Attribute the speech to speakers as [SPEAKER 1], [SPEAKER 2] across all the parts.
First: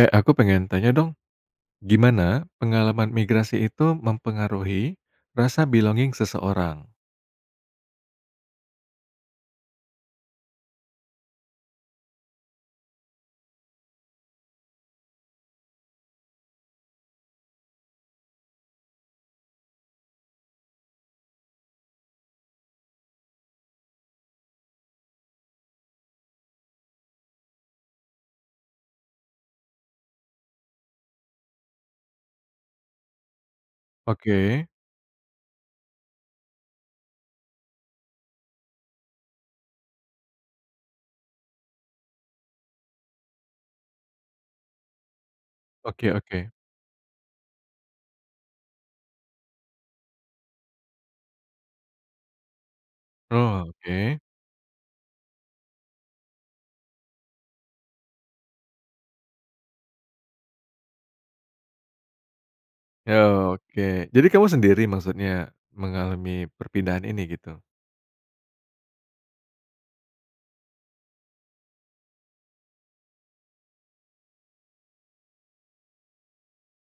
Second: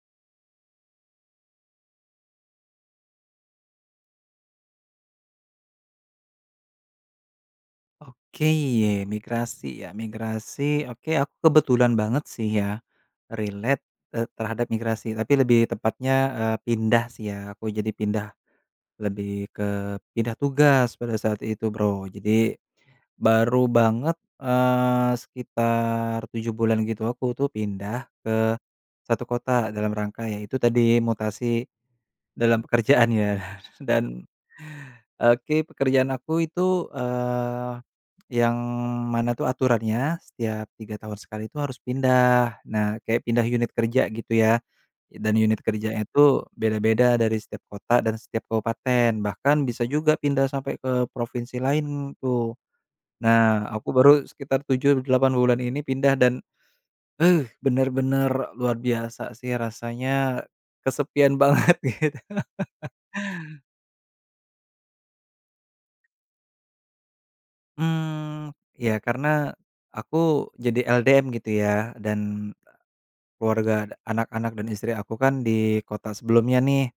[SPEAKER 1] Eh, aku pengen tanya dong, gimana pengalaman migrasi itu mempengaruhi rasa belonging seseorang?
[SPEAKER 2] Oke, ye, migrasi ya, migrasi, oke aku kebetulan banget sih ya, relate, terhadap migrasi, tapi lebih tepatnya, pindah sih ya, aku jadi pindah, lebih ke pindah tugas pada saat itu Bro. Jadi, baru banget, sekitar 7 bulan gitu aku tuh pindah ke satu kota dalam rangka ya itu tadi mutasi dalam pekerjaan ya dan,
[SPEAKER 1] Oke,
[SPEAKER 2] oke, pekerjaan aku itu, yang mana tuh aturannya setiap 3 tahun sekali itu harus pindah. Nah kayak pindah unit kerja gitu ya, dan unit kerjanya
[SPEAKER 1] oke oke.
[SPEAKER 2] tuh beda-beda dari setiap kota dan setiap kabupaten, bahkan bisa juga pindah sampai ke provinsi lain tuh.
[SPEAKER 1] Oh,
[SPEAKER 2] Nah aku
[SPEAKER 1] oke.
[SPEAKER 2] baru sekitar 7 8 bulan ini pindah dan, eh, bener-bener luar biasa sih rasanya kesepian banget gitu.
[SPEAKER 1] Ya, oke. Jadi kamu sendiri maksudnya mengalami perpindahan ini gitu?
[SPEAKER 2] Ya karena aku jadi LDM gitu ya dan keluarga anak-anak dan istri aku kan di kota sebelumnya nih.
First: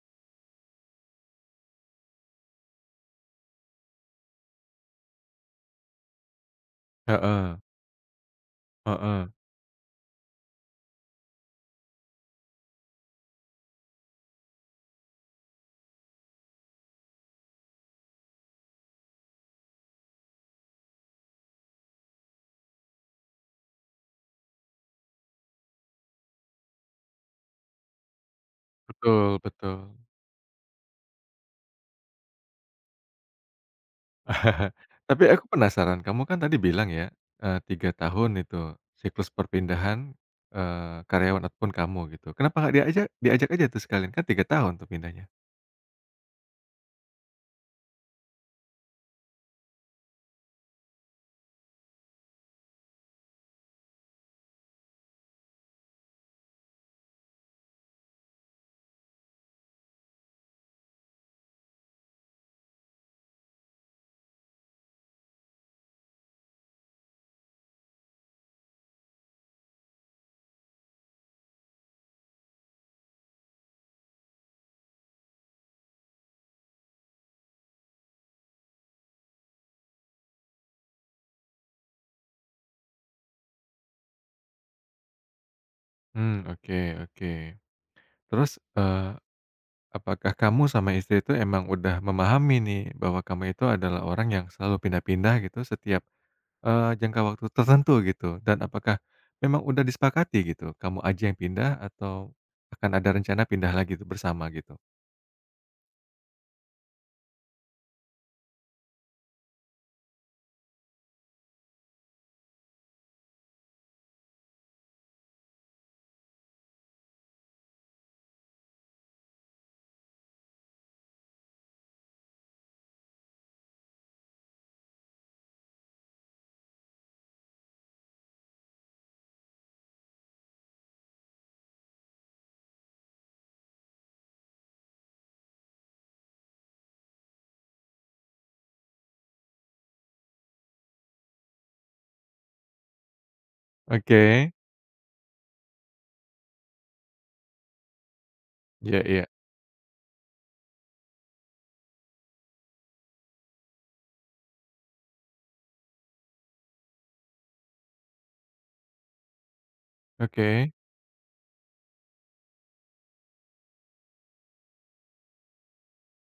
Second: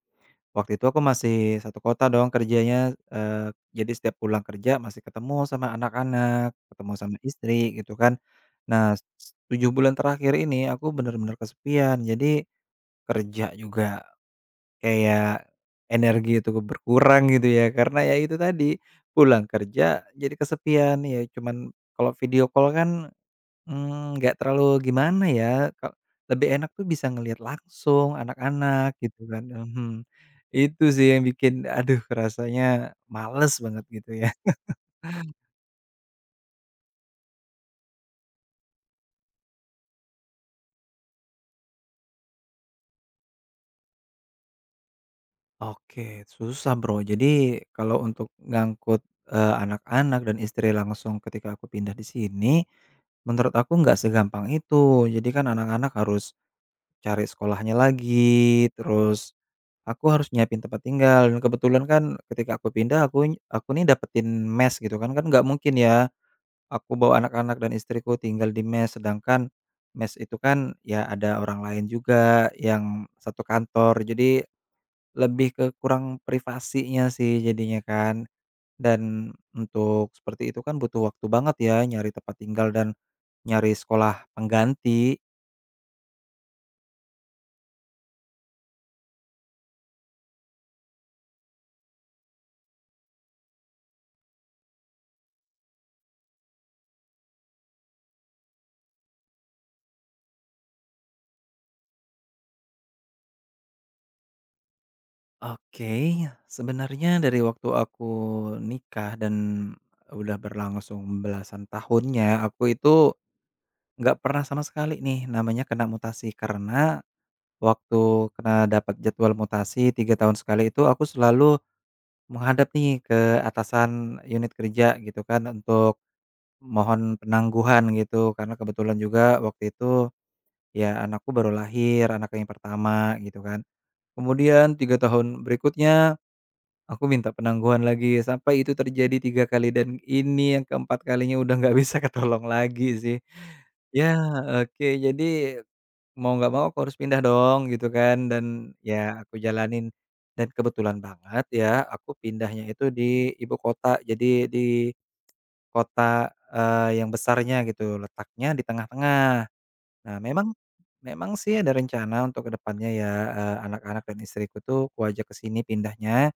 [SPEAKER 2] Waktu itu aku masih satu kota dong kerjanya, jadi setiap pulang kerja masih ketemu sama anak-anak, ketemu sama
[SPEAKER 1] Heeh,
[SPEAKER 2] istri gitu kan. Nah,
[SPEAKER 1] heeh.
[SPEAKER 2] 7 bulan terakhir ini aku bener-bener kesepian jadi kerja juga kayak energi itu berkurang gitu ya, karena ya itu tadi, pulang kerja jadi kesepian, ya cuman kalau video call kan, nggak terlalu gimana ya, ka lebih enak tuh bisa ngelihat langsung anak-anak gitu
[SPEAKER 1] Betul
[SPEAKER 2] kan,
[SPEAKER 1] betul.
[SPEAKER 2] mhm. Itu sih yang bikin aduh rasanya males banget gitu ya.
[SPEAKER 1] Tapi aku penasaran, kamu kan tadi bilang ya, 3 tahun itu siklus perpindahan, karyawan ataupun kamu gitu. Kenapa nggak diajak diajak aja tuh sekalian? Kan 3 tahun tuh pindahnya.
[SPEAKER 2] Oke, susah, Bro. Jadi kalau untuk ngangkut, anak-anak dan istri langsung ketika aku pindah di sini, menurut aku nggak segampang itu. Jadi kan anak-anak harus cari sekolahnya lagi, terus aku harus nyiapin tempat tinggal dan kebetulan kan ketika aku pindah aku nih dapetin mess gitu kan, kan nggak mungkin ya aku bawa anak-anak dan istriku tinggal di mess, sedangkan mess itu kan ya ada orang lain juga yang satu kantor. Jadi lebih ke kurang privasinya sih jadinya kan, dan untuk seperti itu kan butuh waktu banget ya nyari tempat tinggal dan nyari sekolah pengganti.
[SPEAKER 1] Hmm, oke oke. Terus, eee, apakah kamu sama istri itu emang udah memahami nih bahwa kamu itu adalah orang yang selalu pindah-pindah gitu setiap, jangka waktu tertentu gitu? Dan apakah memang udah disepakati gitu, kamu aja yang pindah atau akan ada rencana pindah lagi tuh bersama gitu?
[SPEAKER 2] Oke, sebenarnya dari waktu aku nikah dan udah berlangsung belasan tahunnya, aku itu nggak pernah sama sekali nih namanya kena mutasi. Karena waktu kena dapat jadwal mutasi 3 tahun sekali itu aku selalu menghadap nih ke atasan unit kerja gitu kan untuk mohon penangguhan gitu, karena kebetulan juga waktu itu, ya anakku baru lahir, anak yang pertama gitu kan. Kemudian 3 tahun berikutnya, aku minta penangguhan lagi, sampai itu terjadi 3 kali dan ini yang keempat kalinya udah nggak bisa ketolong lagi sih. Ya,
[SPEAKER 1] Oke,
[SPEAKER 2] oke, jadi mau nggak mau aku harus pindah dong gitu kan dan
[SPEAKER 1] iya iya,
[SPEAKER 2] ya aku jalanin. Dan kebetulan banget ya aku pindahnya itu di ibu kota, jadi di kota, yang besarnya gitu, letaknya di tengah-tengah. Nah, memang
[SPEAKER 1] oke.
[SPEAKER 2] memang sih ada rencana untuk ke depannya ya, anak-anak dan istriku tuh kuajak ke sini pindahnya.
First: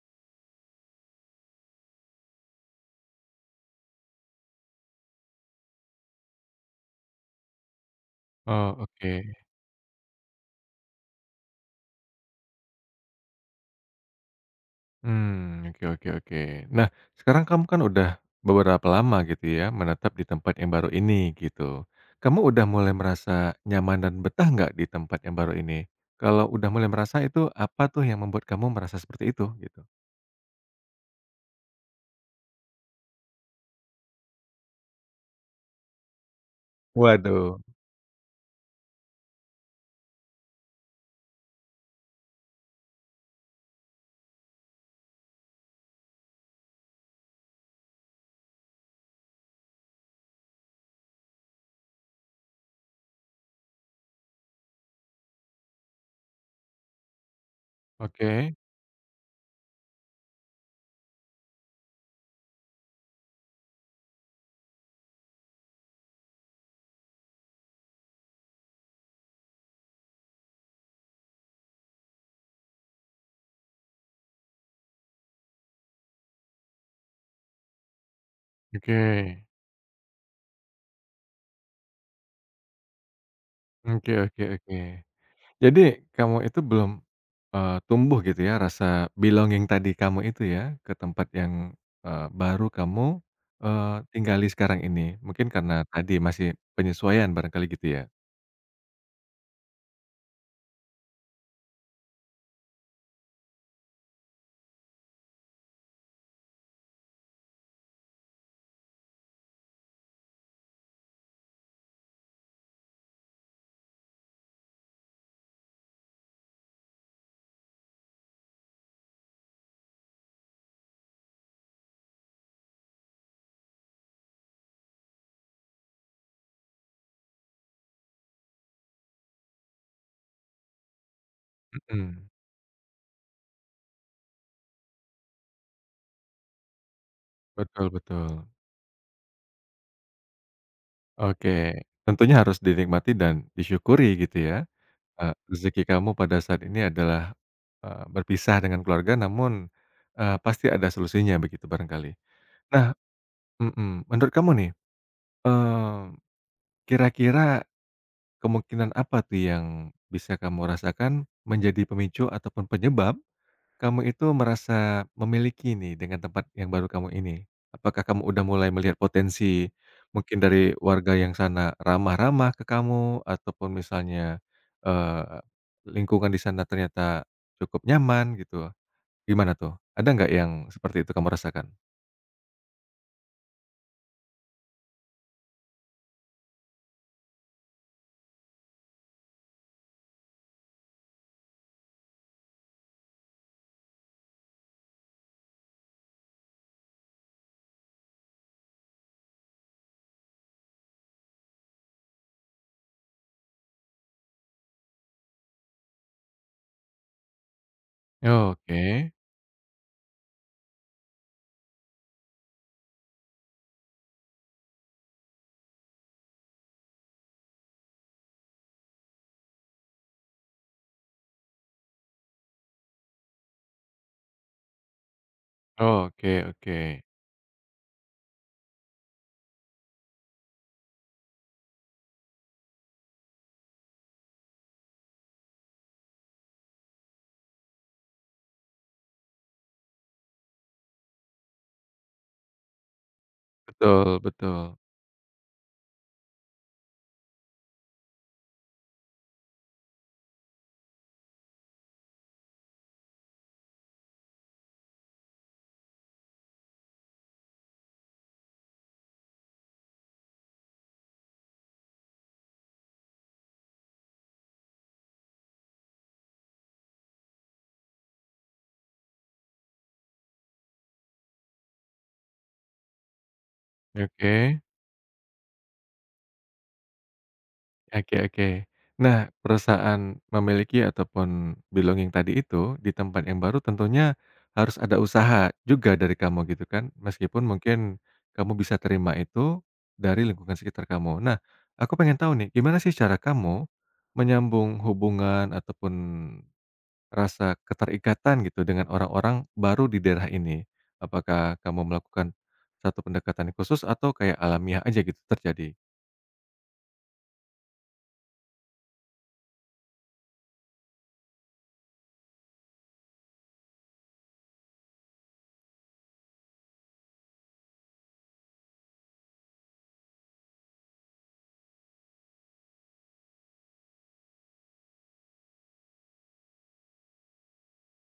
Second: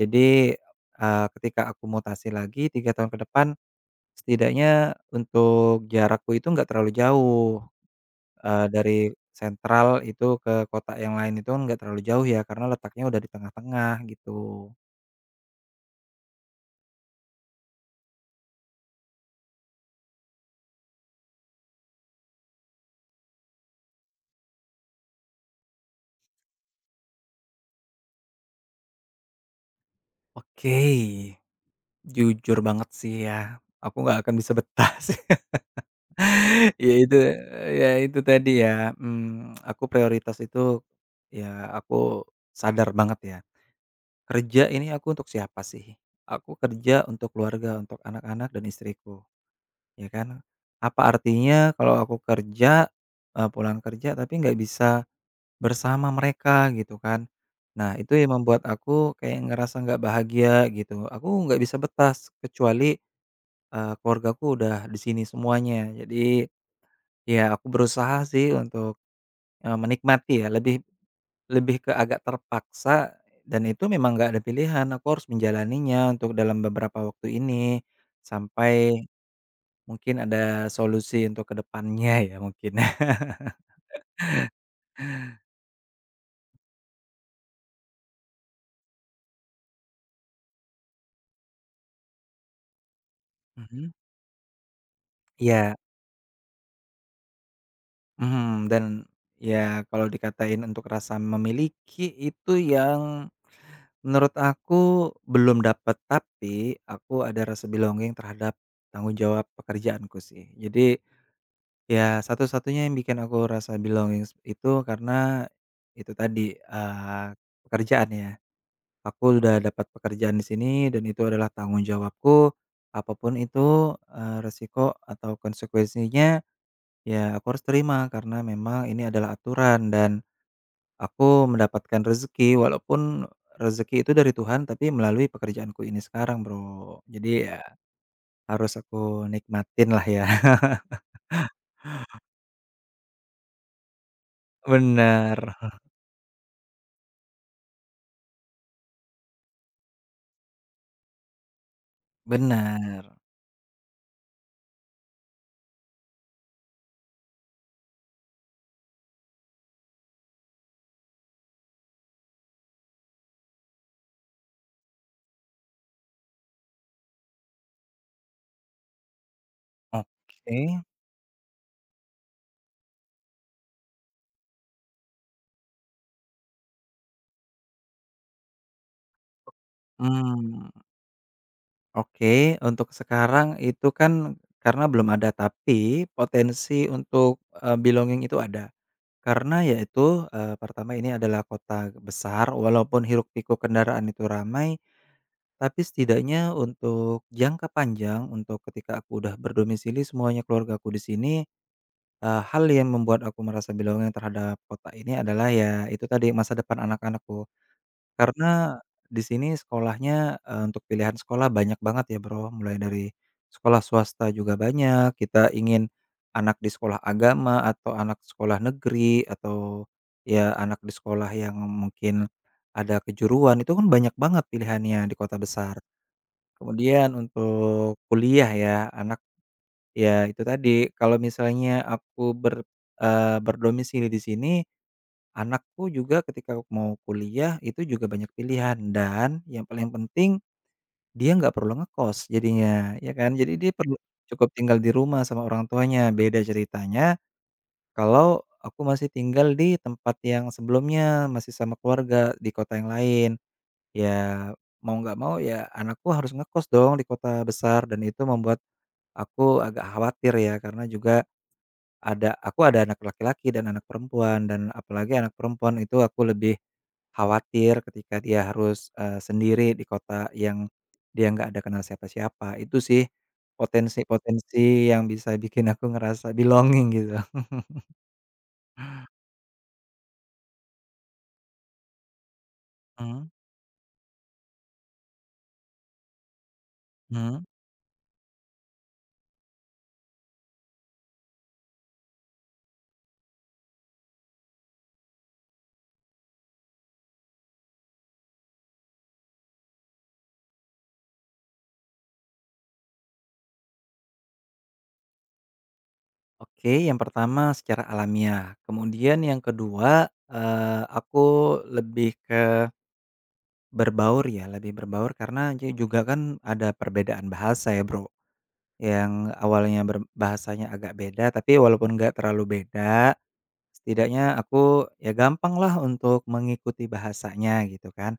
[SPEAKER 2] Jadi, ketika aku mutasi lagi 3 tahun ke depan, setidaknya untuk jarakku itu nggak terlalu jauh,
[SPEAKER 1] Oh,
[SPEAKER 2] dari
[SPEAKER 1] oke.
[SPEAKER 2] sentral itu ke kota yang lain itu nggak terlalu jauh ya, karena letaknya udah di tengah-tengah gitu.
[SPEAKER 1] Hmm, oke oke oke. Nah, sekarang kamu kan udah beberapa lama gitu ya, menetap di tempat yang baru ini, gitu. Kamu udah mulai merasa nyaman dan betah nggak di tempat yang baru ini? Kalau udah mulai merasa itu, apa tuh yang membuat kamu merasa seperti itu, gitu?
[SPEAKER 2] Oke, jujur banget sih ya, aku nggak akan bisa betah sih. Ya itu
[SPEAKER 1] Waduh,
[SPEAKER 2] ya itu tadi ya, aku prioritas itu ya aku sadar banget ya, kerja ini aku untuk siapa sih? Aku kerja untuk keluarga, untuk anak-anak dan istriku, ya kan. Apa artinya kalau aku kerja, pulang kerja tapi nggak bisa bersama mereka gitu kan. Nah itu yang
[SPEAKER 1] oke
[SPEAKER 2] membuat aku kayak ngerasa nggak bahagia gitu, aku nggak bisa betah kecuali, keluargaku udah di sini semuanya. Jadi ya aku berusaha sih untuk menikmati ya, lebih lebih ke agak terpaksa dan itu memang nggak ada pilihan, aku harus menjalaninya untuk dalam beberapa waktu ini, sampai
[SPEAKER 1] oke.
[SPEAKER 2] mungkin ada solusi untuk ke depannya ya mungkin. Mhm.
[SPEAKER 1] Oke oke oke. Jadi kamu itu belum tumbuh gitu ya rasa belonging tadi kamu itu ya, ke tempat yang, baru kamu, eee, tinggali sekarang ini. Mungkin
[SPEAKER 2] Iya,
[SPEAKER 1] karena tadi masih penyesuaian barangkali gitu ya?
[SPEAKER 2] mhm, dan ya kalau dikatain untuk rasa memiliki itu yang menurut aku belum dapat, tapi aku ada rasa belonging terhadap tanggung jawab pekerjaanku sih. Jadi ya, satu-satunya yang bikin aku rasa belonging itu karena itu tadi, pekerjaan ya. Aku udah dapat pekerjaan di sini dan itu adalah tanggung jawabku, apapun itu, resiko atau konsekuensinya ya aku harus terima karena memang ini adalah aturan dan aku mendapatkan
[SPEAKER 1] Mhm,
[SPEAKER 2] rezeki walaupun rezeki itu dari Tuhan tapi melalui pekerjaanku ini sekarang, Bro. Jadi ya
[SPEAKER 1] betul betul.
[SPEAKER 2] harus aku nikmatin lah ya.
[SPEAKER 1] Oke, tentunya harus dinikmati dan disyukuri gitu ya,
[SPEAKER 2] Bener
[SPEAKER 1] rezeki kamu pada saat ini adalah, berpisah dengan keluarga namun, pasti ada solusinya begitu barangkali. Nah
[SPEAKER 2] bener.
[SPEAKER 1] mhm, menurut kamu nih, eee, kira-kira kemungkinan apa tuh yang bisa kamu rasakan menjadi pemicu ataupun penyebab kamu itu merasa memiliki nih dengan tempat yang baru kamu ini? Apakah kamu udah mulai melihat potensi mungkin dari
[SPEAKER 2] Oke.
[SPEAKER 1] warga yang sana ramah-ramah ke kamu ataupun misalnya, eee, lingkungan di sana ternyata cukup nyaman gitu? Gimana tuh? Ada nggak yang
[SPEAKER 2] Mmm,
[SPEAKER 1] seperti itu kamu rasakan?
[SPEAKER 2] oke, untuk sekarang itu kan karena belum ada, tapi potensi untuk, belonging itu ada. Karena ya itu, pertama ini adalah kota besar, walaupun hiruk-pikuk kendaraan itu ramai, tapi setidaknya untuk jangka panjang, untuk ketika aku udah berdomisili semuanya keluargaku di sini, hal yang membuat aku merasa belonging terhadap kota ini adalah ya itu tadi, masa depan anak-anakku. Karena
[SPEAKER 1] Oke.
[SPEAKER 2] di sini sekolahnya, untuk pilihan sekolah banyak banget ya, Bro, mulai dari sekolah swasta juga banyak, kita ingin anak di sekolah agama atau anak sekolah negeri atau ya anak di sekolah yang mungkin ada kejuruan, itu kan banyak banget pilihannya di kota besar.
[SPEAKER 1] Oke oke.
[SPEAKER 2] Kemudian untuk kuliah ya, anak ya itu tadi, kalau misalnya aku berdomisili di sini. Anakku juga ketika mau kuliah itu juga banyak pilihan dan yang paling penting dia nggak perlu ngekos jadinya, ya kan. Jadi dia perlu
[SPEAKER 1] Betul
[SPEAKER 2] cukup
[SPEAKER 1] betul.
[SPEAKER 2] tinggal di rumah sama orang tuanya. Beda ceritanya kalau aku masih tinggal di tempat yang sebelumnya, masih sama keluarga di kota yang lain. Ya mau nggak mau ya anakku harus ngekos dong di kota besar dan itu membuat aku agak khawatir ya karena juga aku ada anak laki-laki dan anak perempuan dan apalagi anak perempuan itu aku lebih khawatir ketika dia harus, sendiri di kota yang dia nggak ada kenal siapa-siapa. Itu sih
[SPEAKER 1] Oke.
[SPEAKER 2] potensi-potensi yang bisa bikin aku ngerasa belonging gitu.
[SPEAKER 1] Oke oke. Nah, perusahaan memiliki ataupun belonging tadi itu, di tempat
[SPEAKER 2] Mmm,
[SPEAKER 1] yang baru tentunya harus ada usaha juga dari kamu gitu kan, meskipun
[SPEAKER 2] mhm.
[SPEAKER 1] mungkin kamu bisa terima itu dari lingkungan sekitar kamu. Nah, aku pengen tahu nih, gimana sih cara kamu menyambung hubungan ataupun rasa keterikatan gitu dengan orang-orang baru di daerah ini? Apakah kamu melakukan satu pendekatan khusus atau kayak alamiah aja gitu terjadi?
[SPEAKER 2] Oke, yang pertama secara alamiah, kemudian yang kedua, aku lebih ke berbaur ya, lebih berbaur karena juga kan ada perbedaan bahasa ya, Bro. Yang awalnya bahasanya agak beda, tapi walaupun nggak terlalu beda, setidaknya aku ya gampang lah untuk mengikuti bahasanya gitu kan.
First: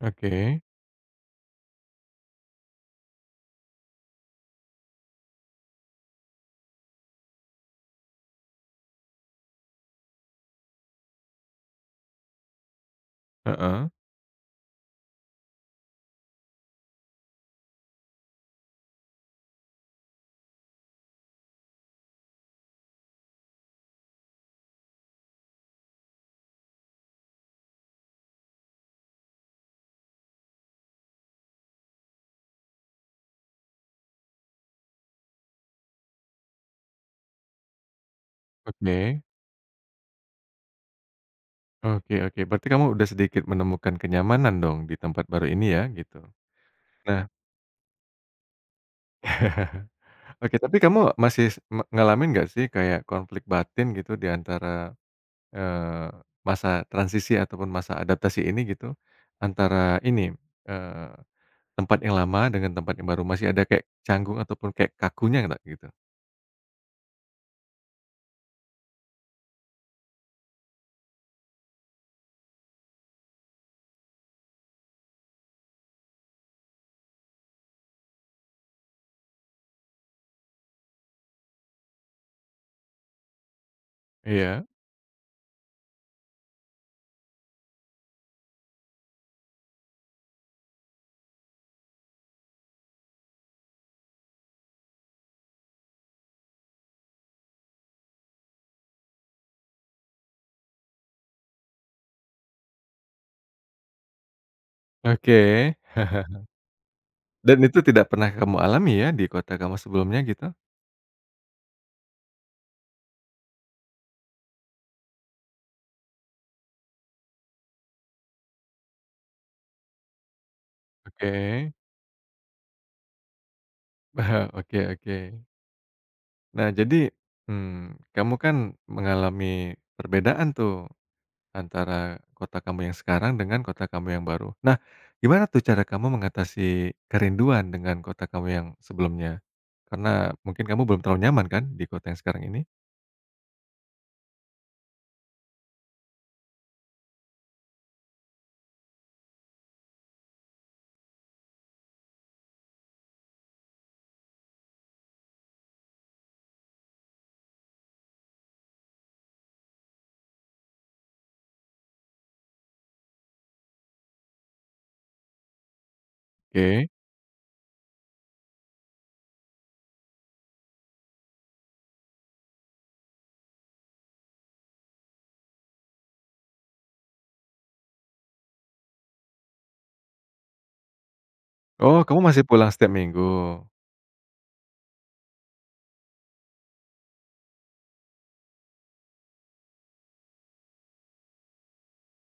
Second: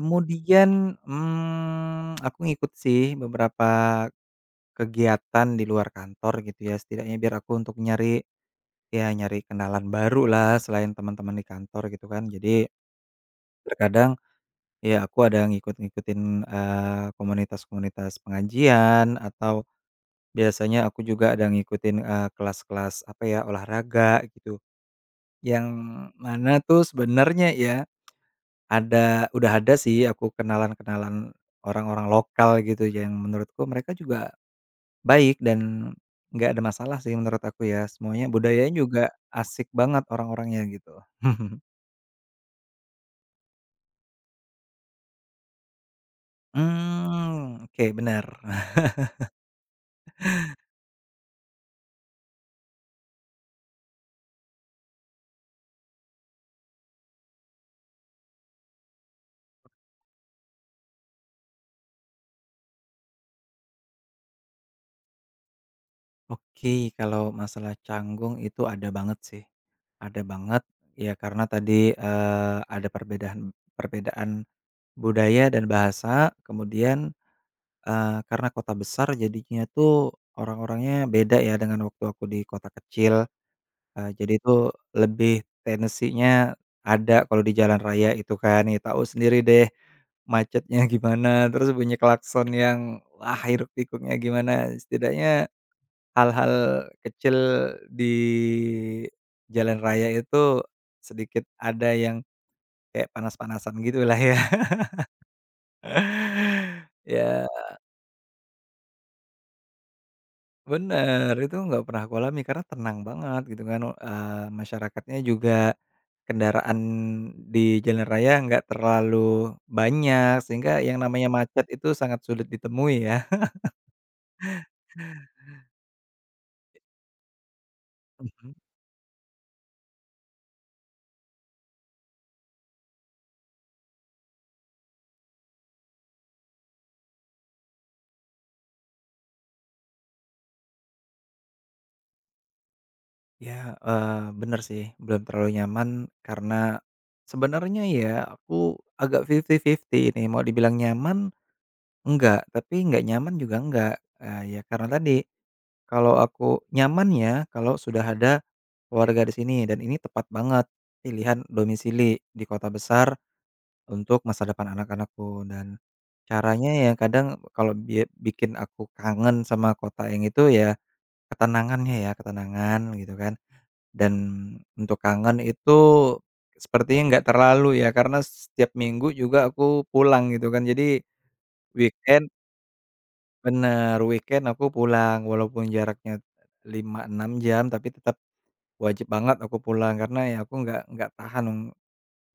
[SPEAKER 1] Oke,
[SPEAKER 2] aku ngikut sih beberapa kegiatan di luar kantor gitu ya, setidaknya biar aku untuk nyari, ya nyari kenalan baru lah selain teman-teman di kantor gitu kan. Jadi
[SPEAKER 1] heeh,
[SPEAKER 2] terkadang ya aku ada ngikut-ngikutin, komunitas-komunitas pengajian atau biasanya aku juga ada ngikutin, kelas-kelas apa ya, olahraga gitu, yang mana tuh sebenarnya ya, udah ada sih aku kenalan-kenalan orang-orang lokal gitu yang menurutku mereka juga baik dan nggak ada masalah sih menurut aku ya, semuanya budayanya juga
[SPEAKER 1] oke.
[SPEAKER 2] asik banget orang-orangnya gitu.
[SPEAKER 1] Oke oke, berarti kamu udah sedikit menemukan kenyamanan dong di tempat baru ini ya, gitu. Nah,
[SPEAKER 2] Hmm, oke benar.
[SPEAKER 1] oke tapi kamu masih s me ngalamin nggak sih kayak konflik batin gitu di antara, eee, masa transisi ataupun masa adaptasi ini gitu, antara ini, eee, tempat yang lama dengan tempat yang baru, masih ada kayak canggung ataupun kayak kakunya nggak gitu?
[SPEAKER 2] Oke, kalau masalah canggung itu ada banget sih, ada banget ya karena tadi, ada perbedaan perbedaan budaya dan bahasa kemudian, karena kota besar jadinya tuh orang-orangnya beda ya dengan waktu aku di kota kecil, jadi itu
[SPEAKER 1] Iya,
[SPEAKER 2] lebih tensinya ada kalau di jalan raya itu kan ya tahu sendiri deh macetnya gimana terus bunyi klakson yang wah hiruk pikuknya gimana setidaknya hal-hal kecil di jalan raya itu sedikit ada yang kayak panas-panasan gitulah ya.
[SPEAKER 1] oke.
[SPEAKER 2] Ya
[SPEAKER 1] Dan itu tidak pernah kamu alami ya di kota kamu sebelumnya gitu?
[SPEAKER 2] bener, itu nggak pernah aku alami karena tenang banget gitu kan, masyarakatnya juga kendaraan di jalan raya nggak terlalu banyak, sehingga yang namanya macet
[SPEAKER 1] Oke,
[SPEAKER 2] itu sangat sulit ditemui ya.
[SPEAKER 1] oke oke. Nah jadi, kamu kan mengalami perbedaan tuh antara kota kamu yang sekarang dengan kota kamu yang baru. Nah, gimana tuh cara kamu mengatasi kerinduan dengan kota kamu yang sebelumnya? Karena mungkin kamu belum terlalu nyaman kan di kota yang sekarang ini?
[SPEAKER 2] Ya, bener sih, belum terlalu nyaman karena sebenarnya ya aku agak 50-50 nih, mau dibilang nyaman enggak, tapi enggak nyaman juga enggak. Ya karena tadi, kalau aku nyaman ya kalau sudah ada keluarga di sini dan ini tepat banget pilihan domisili di kota besar untuk masa depan anak-anakku dan caranya
[SPEAKER 1] Oke.
[SPEAKER 2] ya kadang kalau bikin aku kangen sama kota yang itu ya ketenangannya ya, ketenangan gitu kan. Dan untuk kangen itu sepertinya nggak terlalu ya, karena setiap minggu juga aku pulang gitu kan. Jadi
[SPEAKER 1] Oh kamu
[SPEAKER 2] weekend
[SPEAKER 1] masih pulang setiap minggu?
[SPEAKER 2] bener, weekend aku pulang walaupun jaraknya 5 6 jam, tapi tetap wajib banget aku pulang karena ya aku nggak tahan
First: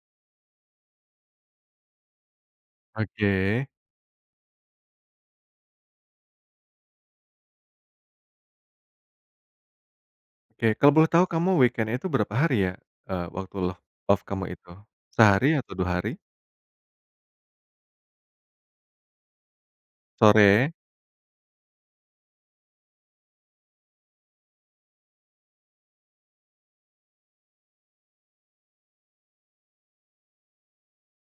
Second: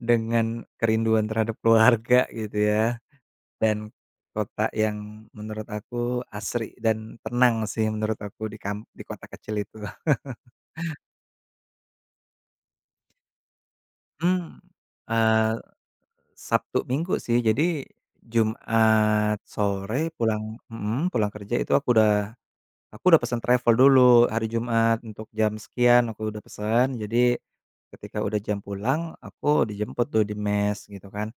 [SPEAKER 2] dengan kerinduan terhadap keluarga gitu ya,
[SPEAKER 1] Oke
[SPEAKER 2] dan kota yang menurut aku asri dan tenang sih menurut aku di kota kecil itu.
[SPEAKER 1] oke. Kalau boleh tahu kamu weekend itu berapa hari ya, waktu lo off kamu
[SPEAKER 2] Mmm,
[SPEAKER 1] itu? Sehari atau 2 hari?
[SPEAKER 2] Sabtu Minggu sih, jadi Jumat sore pulang
[SPEAKER 1] Sore?
[SPEAKER 2] mhm, pulang kerja itu aku udah pesan travel dulu hari Jumat untuk jam sekian aku udah pesan, jadi ketika udah jam pulang aku dijemput tuh di mes gitu kan,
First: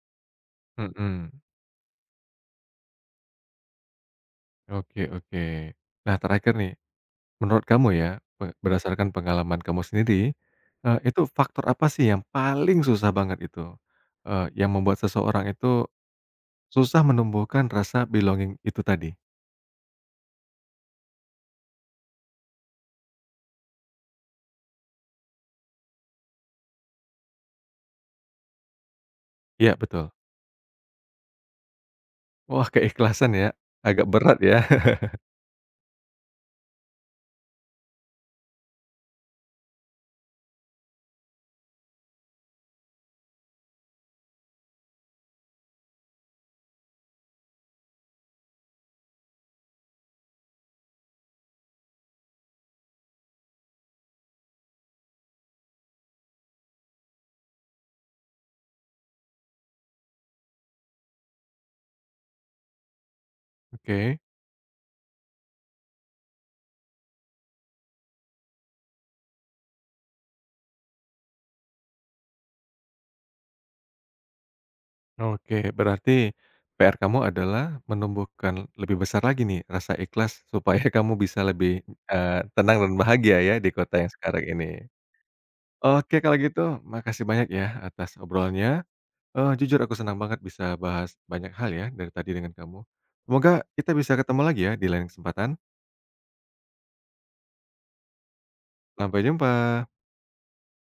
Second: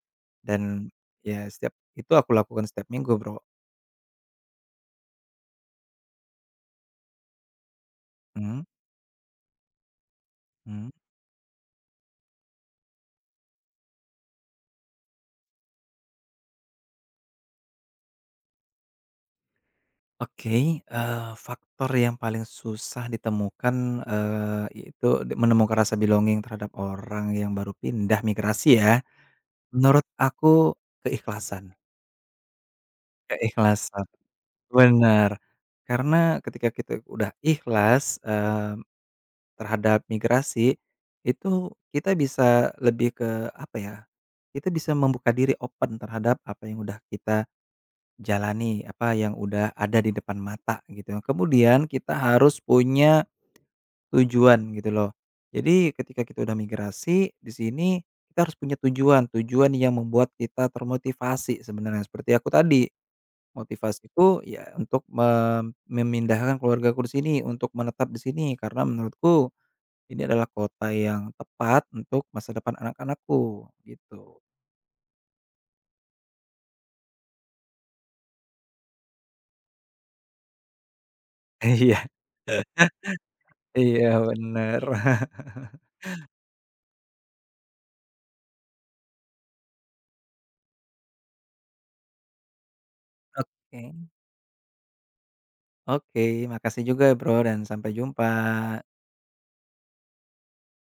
[SPEAKER 2] dan
[SPEAKER 1] Mhm.
[SPEAKER 2] ya setiap itu aku lakukan setiap minggu, Bro.
[SPEAKER 1] Oke oke. Nah terakhir nih, menurut kamu ya,
[SPEAKER 2] Mhm,
[SPEAKER 1] berdasarkan pengalaman kamu sendiri,
[SPEAKER 2] mhm.
[SPEAKER 1] itu faktor apa sih yang paling susah banget itu, yang membuat seseorang itu susah menumbuhkan rasa belonging itu tadi?
[SPEAKER 2] Oke, faktor yang paling susah ditemukan, yaitu menemukan rasa belonging terhadap orang yang baru pindah migrasi ya?
[SPEAKER 1] Iya
[SPEAKER 2] Menurut
[SPEAKER 1] betul.
[SPEAKER 2] aku keikhlasan.
[SPEAKER 1] Wah keikhlasan ya,
[SPEAKER 2] Keikhlasan,
[SPEAKER 1] agak berat ya.
[SPEAKER 2] benar. Karena ketika kita udah ikhlas, terhadap migrasi, itu kita bisa lebih ke apa ya, kita bisa membuka diri open terhadap apa yang udah kita jalani, apa yang udah ada di depan mata gitu. Kemudian kita harus punya tujuan gitu loh. Jadi ketika kita udah migrasi di sini, kita harus punya tujuan, tujuan yang membuat kita termotivasi sebenarnya seperti aku tadi.
[SPEAKER 1] Oke,
[SPEAKER 2] Motivasiku ya untuk memindahkan keluargaku di sini, untuk menetap di sini, karena menurutku ini adalah kota yang tepat untuk masa depan anak-anakku, gitu.
[SPEAKER 1] oke berarti PR kamu adalah menumbuhkan lebih besar lagi nih rasa ikhlas supaya kamu bisa lebih,
[SPEAKER 2] Iya
[SPEAKER 1] tenang dan bahagia ya di kota
[SPEAKER 2] iya
[SPEAKER 1] yang sekarang ini.
[SPEAKER 2] bener.
[SPEAKER 1] Oke kalau gitu makasih banyak ya atas obrolannya. Jujur aku senang banget bisa bahas banyak hal ya dari tadi dengan kamu. Semoga kita
[SPEAKER 2] Oke
[SPEAKER 1] bisa ketemu lagi ya di lain kesempatan.
[SPEAKER 2] oke, makasih juga Bro, dan sampai jumpa.
[SPEAKER 1] Sampai jumpa.